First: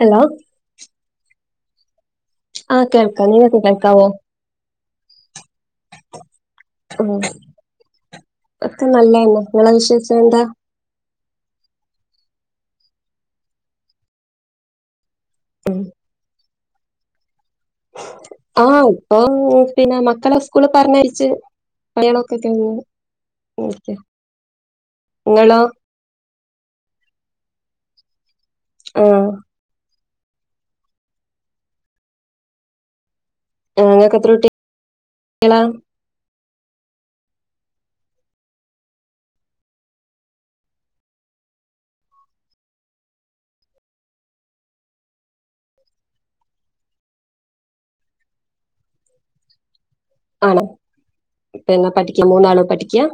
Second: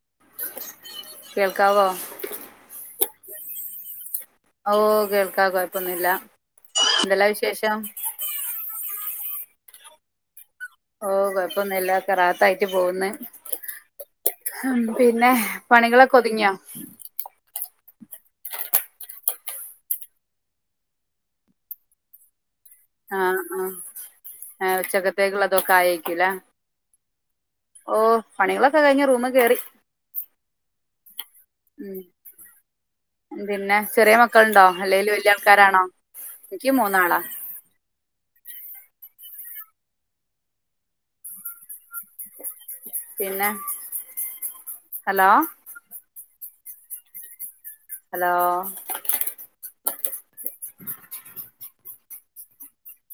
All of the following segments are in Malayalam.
ഹലോ കേൾക്കാവോ. ആഹ് കേൾക്കാം നിങ്ങക്ക് കേൾക്കാവോ? ഓഹ് കേൾക്കാം കൊഴപ്പൊന്നുല്ലാ ഉം എന്തെല്ലാ വിശേഷം? ഒക്കെ നല്ലയെന്നെ ഇങ്ങളെ വിശേഷം എന്താ? ഓഹ് കൊഴപ്പൊന്നുല്ലാ ഒക്കെ റാഹത്തായിട്ട് പോകുന്ന്. ആഹ് പിന്നെ ഉം പണികളൊക്കെ ഒതുങ്ങിയോ? ആഹ് ഇപ്പോ പിന്നെ മക്കളെ സ്കൂള് പറഞ്ഞയച്ച് പണിളൊക്കെ കഴിഞ്ഞു ആഹ് ആഹ് ആഹ് നിങ്ങളോ ഉച്ചക്കത്തേക്ക്ള്ളതൊക്കെ ആയേക്കുല്ലേ? ഓഹ് പണികളൊക്കെ ആ കഴിഞ്ഞു റൂമിൽ കേറി. ഉം പിന്നെ ആ, ചെറിയ നിങ്ങൾക്ക് എത്ര മക്കളുണ്ടോ? അല്ലേല് വല്യ കുട്ടികളാ ആൾക്കാരാണോ? ഇൻക്ക് മൂന്നാളാ. പിന്നെ ഹലോ ഹലോ ആണോ പിന്നാ പഠിക്കാ മൂന്നാളും പഠിക്കാ?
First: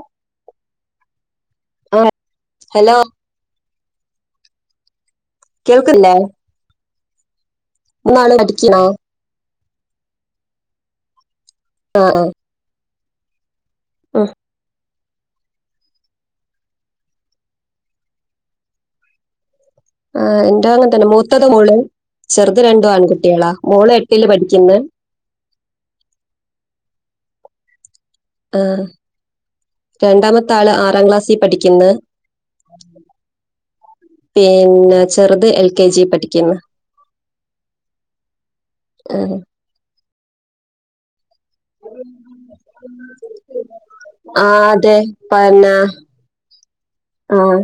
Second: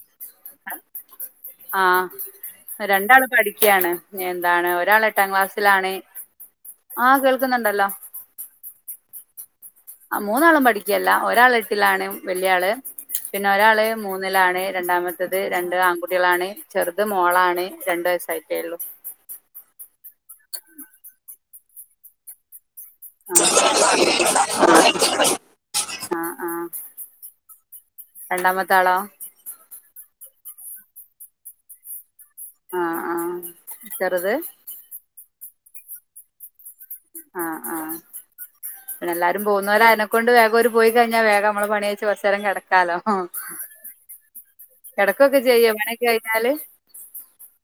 ആ ആഹ് ഹലോ രണ്ടാളും പഠിക്കയാണ് എന്താണ് ഒരാള് എട്ടാം ക്ലാസ്സിലാണ് കേൾക്കുന്നില്ലേ ആഹ് കേൾക്കുന്നുണ്ടല്ലോ മൂന്നാള് പഠിക്കാണോ? ആഹ് മൂന്നാളും പഠിക്കല്ല ഒരാള് ആ എട്ടിലാണ് ആ വല്യയാള് പിന്നെ ഒരാള് ഉം മൂന്നിലാണ് രണ്ടാമത്തെ ത് രണ്ട് ആൺകുട്ടികളാണ് ചെറുത് മോളാണ് രണ്ട് വയസ്സായിട്ടൊള്ളു ആഹ് ഇന്റെതും അങ്ങത്തന്നെ മൂത്തത് മോള് ചെറുത് രണ്ടും ആൺകുട്ടികളാ മോള് എട്ടില് പഠിക്ക്ന്ന് ആഹ് ആഹ് രണ്ടാമത്തെ ആഹ് ആളോ രണ്ടാമത്താള് ആറാം ക്ലാസ്സിൽ പഠിക്ക്ന്ന് ആഹ് ആഹ് ചെറുത് പിന്നെ ചെറുത് എൽ. കെ. ജി. പഠിക്ക്ന്ന് ആഹ് ആഹ് പിന്നെ ആ എല്ലാരും പോകുന്നവര് ആയനെക്കൊണ്ട് വേഗം ഓര് പോയി കഴിഞ്ഞാ വേഗം അമ്മളെ പണി കയിച്ച് കൊറച്ചേരം കെടക്കാലോ? ആ അതെ കെടക്കൊക്കെ ചെയ്യൊ പണിയൊക്കെ കഴഞ്ഞാല്? ആഹ്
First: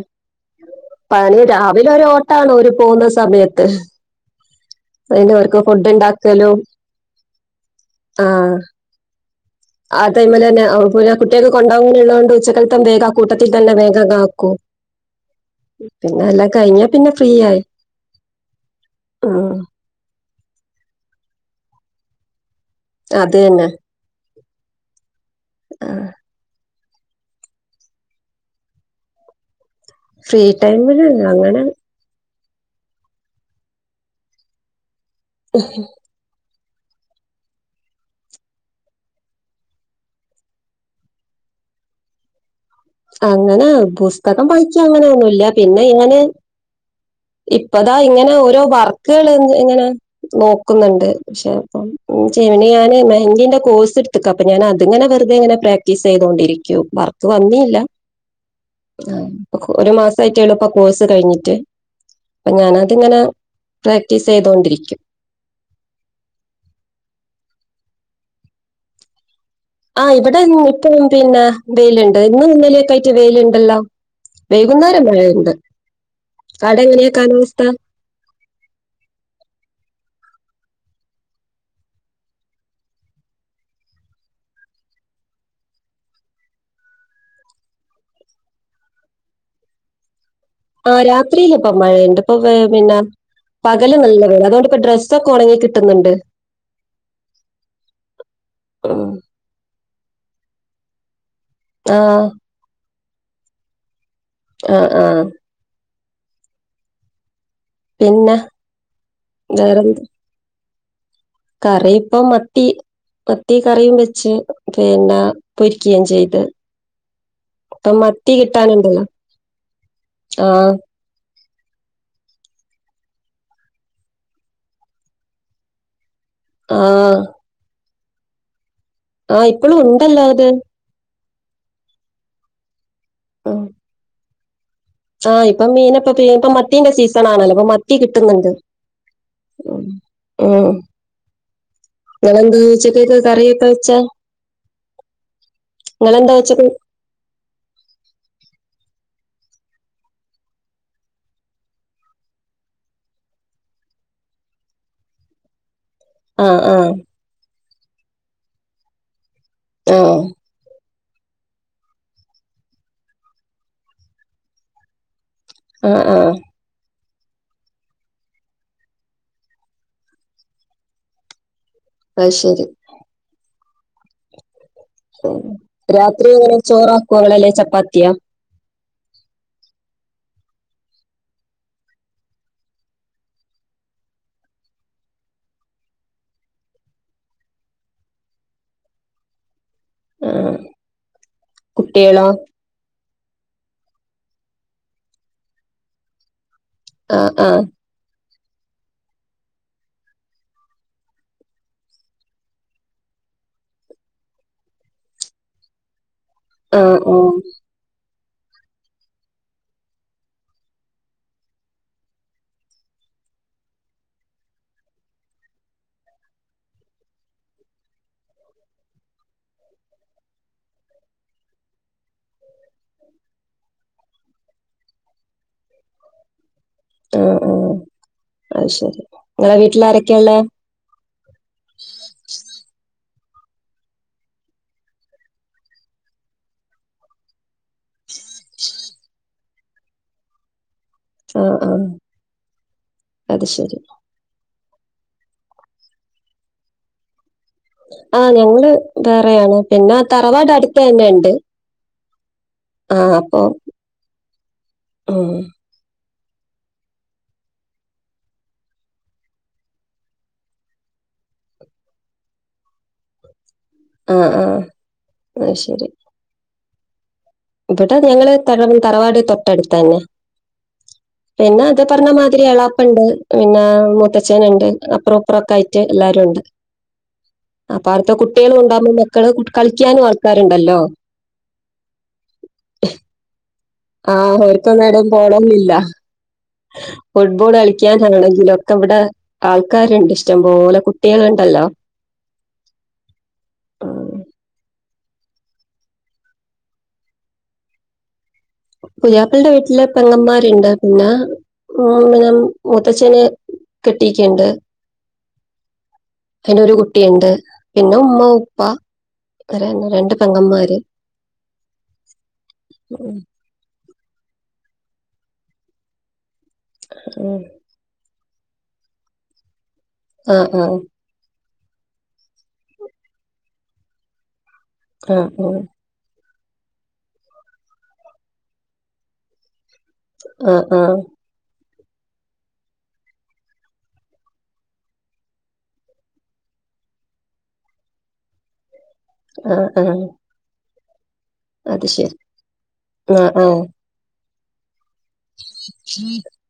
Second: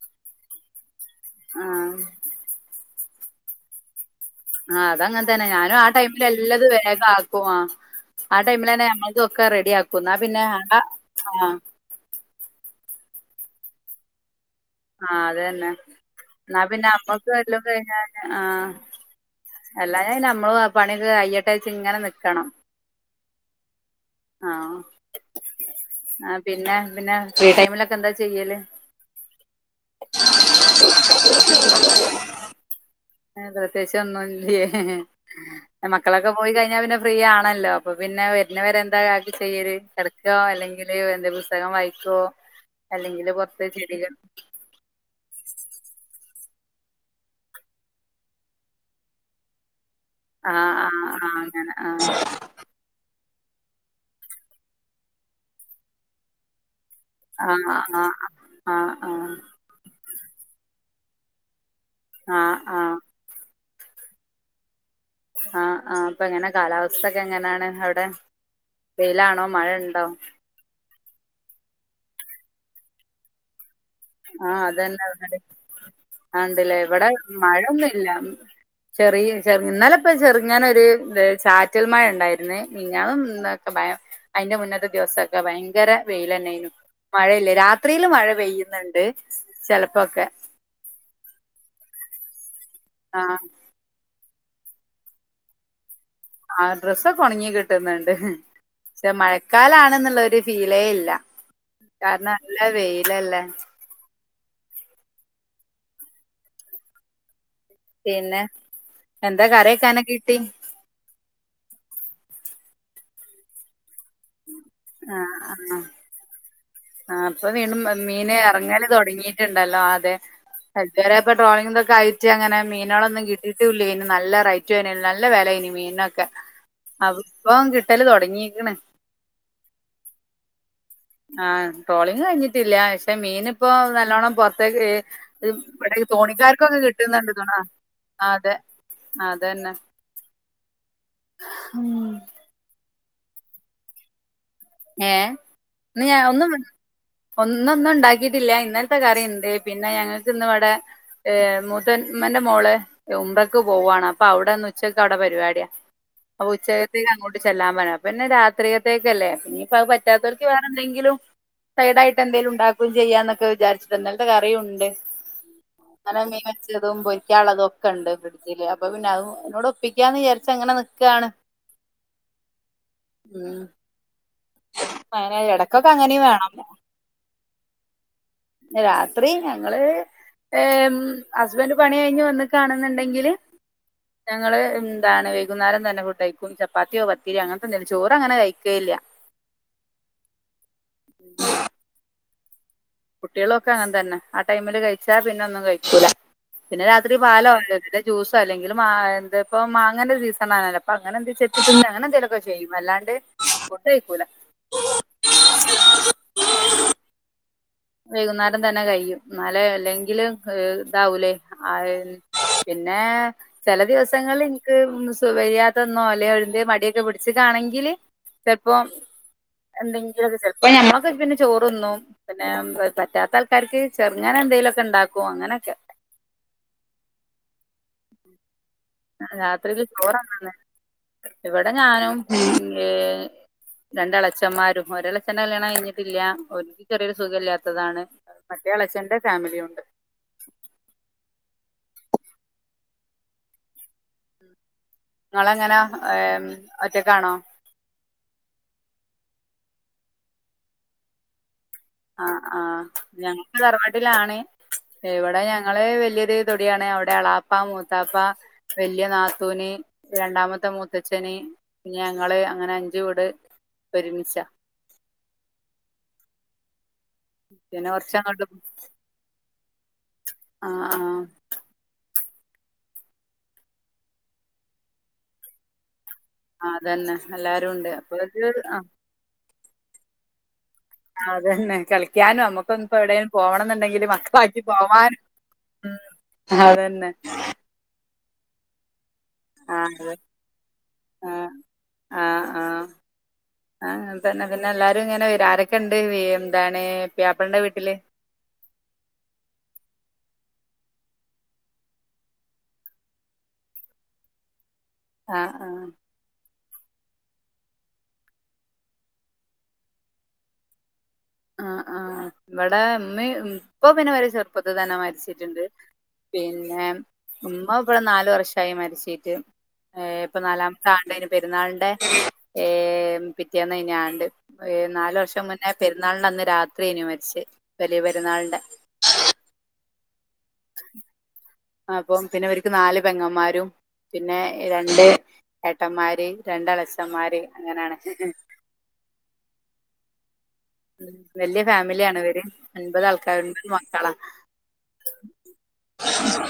പണി രാവിലെ ആഹ് ഒരു ഓട്ടാണ് ഓര് പോകുന്ന സമയത്ത് ആഹ് അത് അതിന് അങ്ങത്തന്നെ അവർക്ക് ഞാനും ആ ഫുഡ് ടൈമില് ഉണ്ടാക്കലും എല്ലതും വേഗാക്കും ആഹ് ആ ടൈമിലന്നെ ഞമ്മൾതൊക്കെ റെഡി ആക്കും ആ എന്നാ പിന്നെ ടൈമലന്നെ പിന്നെ ആഹ് കുട്ടികൾക്ക് കൊണ്ടോകാൻ ഇള്ളോണ്ട് ഉച്ചക്കൽത്തെ എന്തേലും ആ കൂട്ടത്തിൽ തന്നെ വേഗങ്ങ് ആക്കും ആഹ് അത് തന്നെ പിന്നെ എല്ലാം ഇന്നാ പിന്നെ കഴിഞ്ഞാൽ ഫ്രീ അമ്മക്ക് ആയി എല്ലും കഴിഞ്ഞ പിന്നെ ആഹ് ഉം എല്ലാഞ പിന്നെ നമ്മള് പണിയക്കെ കയിയെട്ടെ വിയാരിച്ച്ങ്ങനെ നിക്കണം അത് തന്നെ ആഹ് ആ ആഹ് പിന്നെ പിന്നെ ഫ്രീ ടൈമിലൊക്കെ എന്താ ചെയ്യല്? ഫ്രീ ടൈമില് അങ്ങനെ ഏഹേ പ്രത്യാകിച്ച് ഒന്നുംല്ല്യ? ഉ മക്കളൊക്കെ പോയി കഴിഞ്ഞാ പിന്നെ ഫ്രീയാണല്ലോ അപ്പൊ പിന്നെ വരുന്നവരെ എന്താ കാ ചെയ്യൽ കെട ക്കോ അല്ലെങ്കില് എന്തേം പുസ്തകം വായിക്കുവോ? അങ്ങനെ പുസ്തകം വായിക്കാ അങ്ങനയൊന്നുല്ല പിന്നെ ഞാന് ഇപ്പതാ ഇങ്ങനെ ഓരോ വർക്കുകള ഇങ്ങനെ ആഹ് നോക്കുന്നുണ്ട് ആഹ് ആഹ് പക്ഷെ അങ്ങനെ ഇപ്പം ആഹ് ഒന്നും ചെയ്യ ഞാന് മെഹന്തീന്റെ കോഴ്സ് ഇട്ത്ത്ക്ക അപ്പൊ ഞാന് അത്ങ്ങനെ വെറ്തെ ഇങ്ങനെ പ്രക്ടീസ് ചെയ്തോണ്ടിരിക്കും വർ ആഹ് ആഹ് ആഹ് ആഹ് ഇപ്പൊ ഒരു മാസായിട്ടേ ഒള്ളൂ ഇപ്പൊ കോഴ്സ് കഴിഞ്ഞിട്ട് അപ്പൊ ആഹ് ആഹ് ഞാനത് ഇങ്ങനെ പ്രാക്ടീസ് ചെയ്തോണ്ടിരിക്കും ആഹ് ആ് ഇപ്പൊ എങ്ങനെ കാലാവസ്ഥക്കെ എങ്ങനെയാണ് അവിടെ വെയിലാണോ മഴണ്ടോ? ആഹ് ഇബടെ ഇപ്പം പിന്നെ വെയില്ണ്ട് ഇന്നും ഇന്നലെക്കെ ആയിട്ട് വെയിലുണ്ടല്ലോ? ആഹ് അതന്നെ വൈകുന്നേരം തോന്ന്ണ്ട് മഴയുണ്ട് ആഹ് ഇണ്ടില്ലേ? അവിടെ ഇവിടെ എങ്ങനെയാ മഴ കാലാവസ്ഥ ഒന്നുല്ല ചെറിയ ചെറി ഇന്നലപ്പൊ ചെറുങ്ങനൊരു ചാറ്റൽ മഴ ഇണ്ടായിരുന്നുന്നേ മിഞ്ഞാന്നും ഇന്നലെക്കെ ഭയ അയിന്റെ മുന്നത്തെ ദിവസൊക്കെ ഭയങ്കര വെയിലെന്നേനു മഴയില്ല രാത്രിയില് മഴ പെയ്യുന്നുണ്ട് ചെലപ്പൊക്കെ ആഹ് രാത്രിയില് ഇപ്പം മഴയ്ണ്ട് ഇപ്പൊ പിന്നെ ആഹ് പകല് നല്ല വെയില അതോണ്ടിപ്പം ഡ്രസ്സൊക്കെ ഒണങ്ങി കിട്ടുന്നുണ്ട് ആഹ് ഡ്രസ്സൊക്കെ ഒണങ്ങി കിട്ടുന്നുണ്ട് ഉം പക്ഷെ മഴ ക്കാലാണ്ന്ന്ള്ളൊരു ഫീലേ ഇല്ല ആ കാരണം നല്ല വെയിലല്ലേ? ആഹ് ആഹ് പിന്നെ എന്താ വേറെന്ത് കറിയെക്കാനക്കെ കിട്ടി? കറി ഇപ്പ മത്തി മത്തി കറീ വെച്ച ച്ചു തേങ്ങ പൊരിക്കുകയും ചെയ്ത് ആ അപ്പൊ വീണ്ടും ഇപ്പൊ മത്തി മീന് ഇറങ്ങാല് കിട്ടാനുണ്ടല്ലോ തുടങ്ങിയിട്ടുണ്ടല്ലോ അതെ ആഹ് വേറെ ഇപ്പൊ ട്രോളിങ് ഒക്കെ ആയിട്ട് അങ്ങനെ മീനുകളൊന്നുകിട്ടിട്ടില്ല ഇനി നല്ല റൈറ്റന നല്ല വില ഇനി മീനിനൊക്കെ ആഹ് അപ്പ കിട്ടല് തുടങ്ങിക്കണ് ആഹ് ഇപ്പോളും ഉണ്ടല്ലോ അത് ആഹ ട്രോളിങ്ങ് കഴിഞ്ഞിട്ടില്ല പക്ഷെ മീനി ഉം ഇപ്പൊ നല്ലവോണ്ണം പുറത്തേക്ക് ആഹ് ഏ, ഇപ്പൊ മീൻ ഇവിടെ ഇപ്പ ഇപ്പ തോണിക്കാർക്കൊക്കെ മത്തിന്റെ സീസൺ കിട്ടുന്നുണ്ട് തോണ ആണല്ലോ ഇപ്പൊ മത്തി കിട്ടുന്നുണ്ട് അതെ ഉം ഉം ഹും നിങളെന്തു ഉച്ചത്തേക്കു കറിയൊക്കെ വെച്ചാ ഏഹ നീ നിങ്ങളെന്താ ഒന്നും ഉച്ചക്ക് ഒന്നൊന്നും ഉണ്ടാക്കിയിട്ടില്ല ഇന്നലത്തെ കറിയുണ്ട് പിന്നെ ഞങ്ങൾക്കിന്ന ഇവിടെ ഏ മുതാൻമന്റെ മോള ഉമ്ര ക്ക് പോവാണ് അപ്പൊ അവിടെന്ന് ഉച്ചക്ക് അവിടെ പരിപാടിയാ അപ്പൊ ആഹ് ആഹ് ഉച്ചകത്തേക്ക് അങ്ങോട്ട് ചെല്ലാൻ പറയ പിന്നെ രാത്രിയത്തേക്കല്ലേ ഇന്നനിയിപ്പ അഹ് ആഹ് പറ്റാത്തൊ വേറെന്തേങ്കിലും സൈഡായിട്ട് എന്തെങ്കലും ഉണ്ടാക്കുകയും ചെയ്യാന്നൊക്കെ വിചാരിച്ചു ഇന്നലെത്തെ കറിയുണ്ട് ആഹ് അങ്ങനെ ആഹ് മീൻ വെച്ചതും പൊരിക്കുള്ളതും ണ്ട് ഫ്രഡജ അപ്പോ പിന്നെ അത് എന്നോട് ഒപ്പിക്കാന്ന് വിചാരിച്ച എങ്ങനെ നിക്കയാണ് ആതു ശരി ഉം അങ്ങനെ ഇടക്കൊക്കെ അങ്ങനെയും രാത്രി വേണം ചോറ് ആക്കുവളെല്ലേ ചപ്പാത്തിയ രാത്രി ഞങ്ങള് ഹസ്ബൻഡറ് പണി കഴിഞ്ഞു വന്ന് കാണുന്നുണ്ടെങ്കില് ഞങ്ങള്ൾ എന്താണ് വൈകുന്നേരം തന്നെ ഫൂട്ട് കഴിക്കും ചപ്പാത്തിയോ പത്തിരിയ അങ്ങനത്തെന്തെിലും ചോറ് അങ്ങനെ കഴുകയില്ല ആഹ കുട്ടികളോ കുട്ടികളൊക്കെ അങ്ങനെ തന്നെ ആ ടൈമില് കഴിച്ചാ പിന്നെ ഒന്നും കഴിക്കൂട പിന്നെ രാത്രി ആഹ് പാല വ ആഹ് ഇല് ജ്യൂസ് അല്ലെങ്കിൽ മാങ്ങ എന്താ ഇപ്പ മാങ്ങന്റെ സീസണ ആണല്ലോ അപ്പ അനെന്ത ചെയെത്തിട്ട അങ്ങനെ എന്തെേലുംക്കെ ചെയ്യും അല്ലാണ്ട് ഫുഡ്‌ കഴിക്കുല്ല ആഹ ഓ വൈകുന്നേരം തന്നെ കഴിയും എന്നാലെ അല്ലെങ്കിൽ ഇതാവൂലേ ആ പിന്നെ ചില ദിവസങ്ങള എനിക്ക് സുബ്ഹായാത്തൊന്നോ അല്ലെ ഒഴി മടിയൊക്കെ പിടിച്ച കാണെങ്കില് ചെലപ്പോ എന്തെങ്കിലൊക്കെ ചല്പ്പോ ഞമ്മക്ക് പിന്നെ ചോറൊന്നും പിന്നെ പറ്റാത്ത ആൾക്കാർ ചെരുങ്ങനെ എന്തേലുമൊക്കെ ഉണ്ടാക്കോ അങ്ങനെയൊക്കെ ആഹ് ആഹ് അത് ശരി നിങ്ങളെ രാത്രിയില് വീട്ടിൽആ രൊക്കെയ ഉള്ള ചോറന്നാണ് ഇവിടെ ഞാനും പിന്നെ രണ്ട എളച്ചന്മാരും ഒരളച്ചന്റെ കല്യാണം കഴിഞ്ഞിട്ടില്ല ഒരുതിക്കു ചെറിയൊരു സുഖ ഇല്ലാത്തതാണ് മറ്റേ എളച്ഛന്റെ ഫാമിലി ഉണ്ട് ആഹ് ആഹ് അത് ശരി നിങ്ങളെങ്ങനാ ഒറ്റക്കാണോ ആഹ ഞങ്ങള് വേറെയാണ് പിന്നെ തറവാട് അടുത്ത തന്നെ ഉണ്ട് ആഹ് ആഹ് ഞങ്ങക്ക് തറവാട്ടിലാണ് ഉം എവിടെ ഞങ്ങള് വലിയൊരു തൊടിയാണ് അവിടെ എളാപ്പ മൂത്താപ്പ വലിയ നാത്തൂന് രണ്ടാമത്തെ മുത്തച്ഛന് പിന്നെ ഞങ്ങള് അങ്ങനെ അഞ്ച് വീട് ആഹ് ഒരുമിച്ചാ ആഹ് അ ശരി പിന്നെ ഇവടെ ഞങ്ങള് കൊറച്ചങ്ങോട്ട് തറ തറവാട് തൊട്ടടുത്ത് തന്നെ ആഹ് ആഹ് പിന്നെ അതെ പറഞ്ഞ മാതിരി എളാപ്പയുണ്ട് പിന്നെ മുത്തച്ഛന് ഉണ്ട് അപ്പറം ഇപ്പറൊക്കെ ആയിട്ട് എല്ലാരും ഉണ്ട് ആ അതന്നെ എല്ലാരുവൊണ്ട് അപ്പൊരു ആഹ് ക്കള് കളിക്കാനും ആൾക്കാരുണ്ടല്ലോ അതന്നെ കളിക്കാനും നമ്മക്കിപ്പോന്ന് എവിടേലും പോണന്നുണ്ടെങ്കില് ആഹ് ഇവർക്കൊന്നും എവടെം പോണന്നീല്ല അതന്നെ ഫുട്ബോൾ കളിക്കണം ക്കാനാണെങ്കിലും ഒക്കെ ഇവിടെ ആ ആൾക്കാരൊണ്ട് അതെ ഇഷ്ടം പോലെ ആ കുട്ടികളുണ്ടല്ലോ ആഹ് അതന്നെ പിന്നെ എല്ലാരും ഇങ്ങനെ വരും ആരൊക്കെ ഉണ്ട് എന്താണ് പുയാപ്പളേന്റെ വീട്ടില് പുയാപ്ലന്റെ വീട്ടില് പെങ്ങന്മാരുണ്ട് പിന്നെ ഇങ്ങനെ മുത്തച്ഛന് കെട്ടീക്കിണ്ട് ആഹ് ആഹ് അയിന് ഒരു കുട്ടിയൊണ്ട് പിന്നെ ഉമ്മ ഉപ്പ രണ്ട് പെങ്ങമാര് ആഹ് ആഹ് ഇവടെ ഉം, ഇമ്മിം ഉപ്പ പിന്നെ ഇവരെ ചെറുപ്പത്ത് തന്നെ മരിച്ചിട്ടുണ്ട് പിന്നെ ഉം. ഉമ്മ ഇപ്പ നാല് വർഷായി മരിച്ചിട്ട് ഏഹ് ഇപ്പം നാലാമത്ത ആ [unintelligible] പെരുന്നാളിന്റെ ഏഹ് പിറ്റേന്ന് ആയിന് ആണ്ടു ഏഹ് നാലു ആ ആ വർഷം മുന്നേ പെരു പെരുന്നാളിൻ്റെ അന്ന് രാത്രി എയിനു മരിച്ചെ വലിയ പെരുന്നാളിന്റെ ആഹ് ആഹ് അപ്പോ പിന്നെ ഇവര്ക്ക് നാല് പെങ്ങമാരും പിന്നെ രണ്ട് ഏട്ടന്മാര് രണ്ട് എളച്ചന്മാര് അങ്ങനെയാണ് ആഹ് ആഹ് ഉം വെല്ല്യ ഫാമിലിയാണ് ഇവര് ആ അൻപതാൾക്കാര് ആ അഞ്ച് മക്കളാ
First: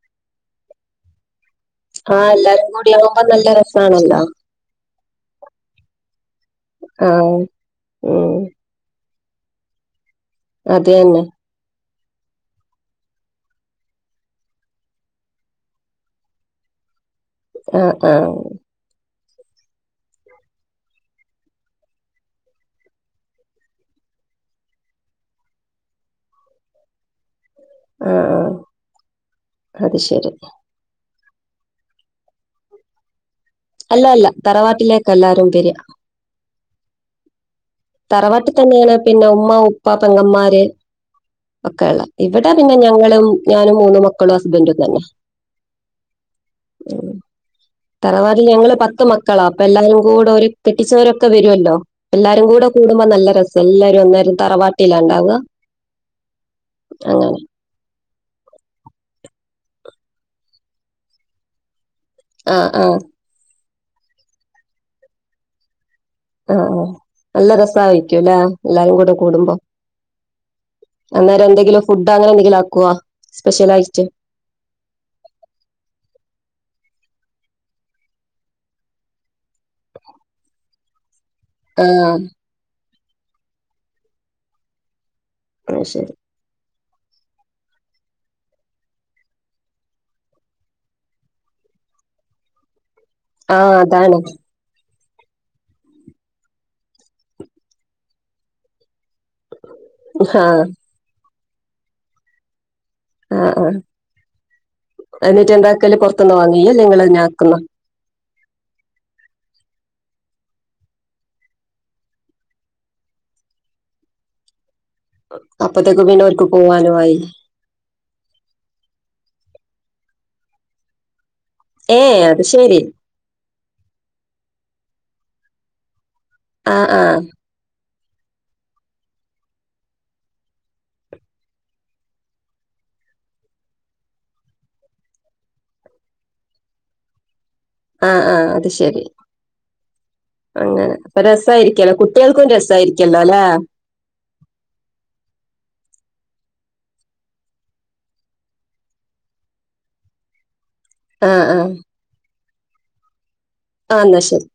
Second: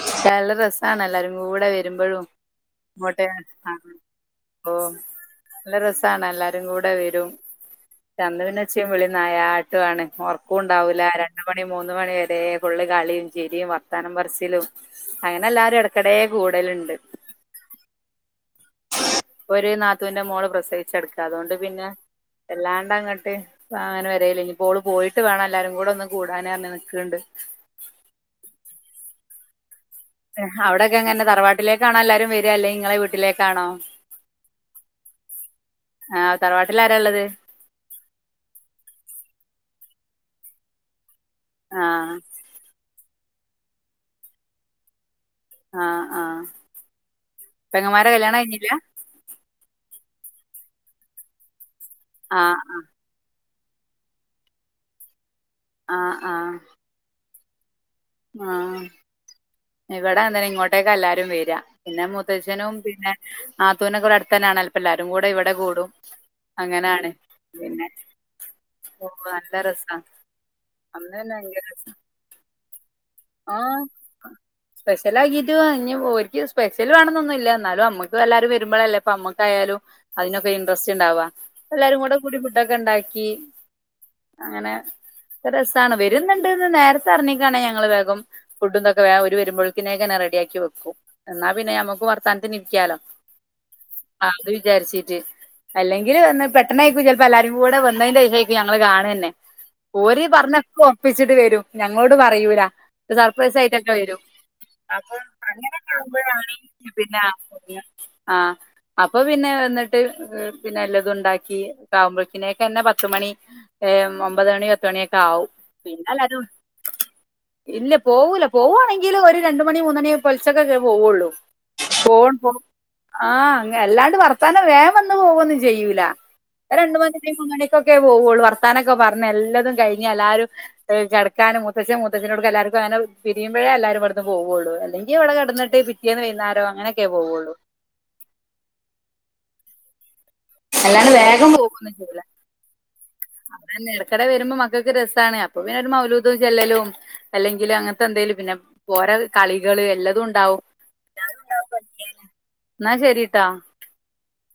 പക്ഷേ നല്ല രസാണ് എല്ലാരും കൂടെ വരുമ്പോ ആഹ് എല്ലാരും കൂടി ആവുമ്പോ നല്ല രസാണല്ലോ ഓഹ് നല്ല രസാണ് എല്ലാരും കൂടെ ആ വരും ഉം അന്ന് പിന്നെ ചിരീം വിളീം നയാട്ടുമാണ് അത് ഉറക്കുണ്ടാവൂല്ല തന്നെ രണ്ടും മണി മൂന്ന് മണി വരേം ഫുള്ള് കളിം ചിരിം വർത്താനം പറച്ചിലും അങ്ങനെല്ലാരും എടക്കിടെ കൂടലുണ്ട് ആഹ് ആഹ് ഒരു നാത്തൂന്റെ മോള് പ്രസവിച്ച് കിടക്ക അതുകൊണ്ട് പിന്നെ വല്ലാണ്ട് അങ്ങട്ട് അങ്ങനെ വരേലില്ലേ ഇനിയിപ്പോ ഓള് പോയിട്ട് വേണം എല്ലാരും കൂടെ ഒന്ന് കൂടാന്പറന്ന് നിൽക്കണ്ട് ആഹ് ആഹ് അത് ശെരി അവിടക്കെങ്ങനെ തറവാട്ടിലേക്കാണോ എല്ലാരും വര്യ അല്ലേ ഇങ്ങളെ വീട്ടിലേക്കാണോ അല്ലല്ല തറവാട്ടിലേക്ക എല്ലാരും ബെര ആഹ് തറവാട്ടിൽ ആരാ ഇള്ളത് തറവാട്ടി തന്നെയാണ് പിന്നെ ഉമ്മ ഉപ്പ പെങ്ങമാര് ഒക്കെയുള്ള ആഹ് ഇവട പിന്നെ ഞങ്ങളും ഞാനും മൂന്നു മക്കളും ഹസ്ബൻഡും തന്നെ ആഹ് ആഹ് പെങ്ങമ്മാരെ കല്യാണം തറവാടിൽ കഴിഞ്ഞില്ല ഞങ്ങള് പത്ത് മക്കളാ അപ്പൊ എല്ലാരും കൂടെ ഒരു കെട്ടിച്ചവരൊക്കെ വരുമല്ലോ എല്ലാരും കൂടെ ആഹ് കൂടുമ്പോ നല്ല രസാ എല്ലാരും അന്നേരം തറവാട്ടിലാ ഇണ്ടാവ ആഹ് ആഹ് അങ്ങനെ ആഹ് ഇവടെം അങ്ങനെ ഇങ്ങോട്ടേക്ക എല്ലാരും വെര പിന്നെ ആ മുത്തച്ഛനും ആ ആ പിന്നെ നാത്തൂൻ ഒക്കെ ഇവടെ അടുത്ത് തന്നാണ് അപ്പം എല്ലാരും കൂടെ ഇവടെ കൂടും ആഹ് അങ്ങനാണ് നല്ല പിന്നെ രസായിരിക്കൂല്ലേ എല്ലാരും കൂടെ കൂടുമ്പോ രസാ അന്നെ തന്നെ അന്നേരം അങ്കി എന്തെങ്കിലും ഫുഡ് അങ്ങനെ എന്തെങ്കിലും ആക്കോ ആഹ് സ്പെഷ്യൽ ആകിട്ടും ഇനി ഓരിക്ക് സ്പെഷ്യൽ വേണം എന്നൊന്നുല്ല എന്നാലും നമ്മുക്ക് എല്ലാവരും വരുമ്പോഴല്ലേ ഇപ്പൊ നമ്മക്കായാലും അതിനൊക്കെ ഇൻ്റസ്റ്റ് ഉണ്ടാവാ ആ എല്ലാരും കൂടെ ഫുഡൊക്കെ ഉണ്ടാക്കി അങ്ങനെ ഒരു ആ, രസമാണ് ശരി വരുന്നുണ്ടെങ്കിൽ നേരത്തെ അറിഞ്ഞിക്കാണെങ്കിൽ ഞങ്ങള് വേഗം ഫുഡും ഇതുമൊക്കെ ഓരു വരുമ്പോഴേക്ക് റെഡിയാക്കി വെക്കും എന്നാ പിന്നെ ഞമ്മക്ക് വർത്താനത്തിന് ഇരിക്കാലോ ആ അതാണ് ആഹ് അത് വിചാരിച്ചിട്ട് അല്ലെങ്കിൽ വന്ന് പെട്ടന്നായിരിക്കും ചിലപ്പോ എല്ലാരും കൂടെ വന്നതിന്റെ ശേഷം ആയിരിക്കും ഞങ്ങള് കാണുന്നത് തന്നെ ഓര് ആ പറഞ്ഞൊക്കെ ഒപ്പിച്ചിട്ട് വരും ഞങ്ങളോട് പറയൂല ആ സർപ്രൈസ് ആ ആയിട്ടൊക്കെ വരും അപ്പം എന്നിട്ട് അങ്ങനെ ഒക്കെ എന്താക്കല് പുറത്തുനിന്ന് ആകുമ്പോഴാണ് വാങ്ങിയല്ലേ നിങ്ങൾ തന്നെ പിന്നെ ആക്കുന്ന ആഹ് അപ്പൊ പിന്നെ വന്നിട്ട് പിന്നെ എല്ലാതും ഉണ്ടാക്കി ആവുമ്പോഴക്കിനൊക്കെ എന്നന്നെ പത്തുമണി ഏഹ് ഒമ്പത് മണി പത്ത് മണിയൊക്കെ അപ്പത്തേക്ക് പിന്നെ ഓർക്ക് പോവാനുമായി ഇല്ല പോവൂല പോവുവാണെങ്കിൽ ഒരു രണ്ട് മണി മൂന്ന് മണി പുലർച്ചക്കൊക്കെ പോവുള്ളൂ ഏ പോകും അത് പോ ശരി ആഹ് അല്ലാണ്ട് വർത്താനം വേഗം വന്ന് പോവുകൊന്നും ചെയ്യൂല ആ അത് രണ്ടു ആ മാസം കഴിഞ്ഞ് ഇങ്ങടേക്ക് ക്കെ പോവുള്ളൂ വർത്താനൊക്കെ പറഞ്ഞ് എല്ലാതും കഴിഞ്ഞാ എല്ലാരും കിടക്കാനും മുത്തച്ച്ഛനു മുത്തശ്ശി അതിനോടു എല്ലാവർക്കും അങ്ങനെ പിരിയുമ്പഴേ എല്ലാരും ഇവിടുന്ന് പോവയുള്ളൂ അല്ലെങ്കിൽ ഇവിടെ കിടന്നിട്ട് പിറ്റേന്ന് വൈകുന്നേരോ അങ്ങനൊക്കെ പോവുള്ളൂ ആഹ് ആഹ് അത് ശരി അങ്ങെനെ അല്ലാണ്ട് അപ്പ വേഗം പോകൊന്നും രസായ്രിക്കല്ലാെ കുട്ട്യേൾക്കും രസായ്രിക്കല്ലാെ അല്ലേ ങ്ങെനെ വെരുമ്പം മക്കക്ക് രെസാണ് അപ്പൊ പിന്നൊര് മൗലൂദ് ചെല്ലലും അല്ലെങ്കില് അങ്ങൻത്തെന്തേലും പിന്നെ പോരെ കളികെള് എല്ലതുണ്ടാവും ആഹ് ആഹ് ന്നാ ശരി ട്ടാ ആഹ് ന്നാ ശരി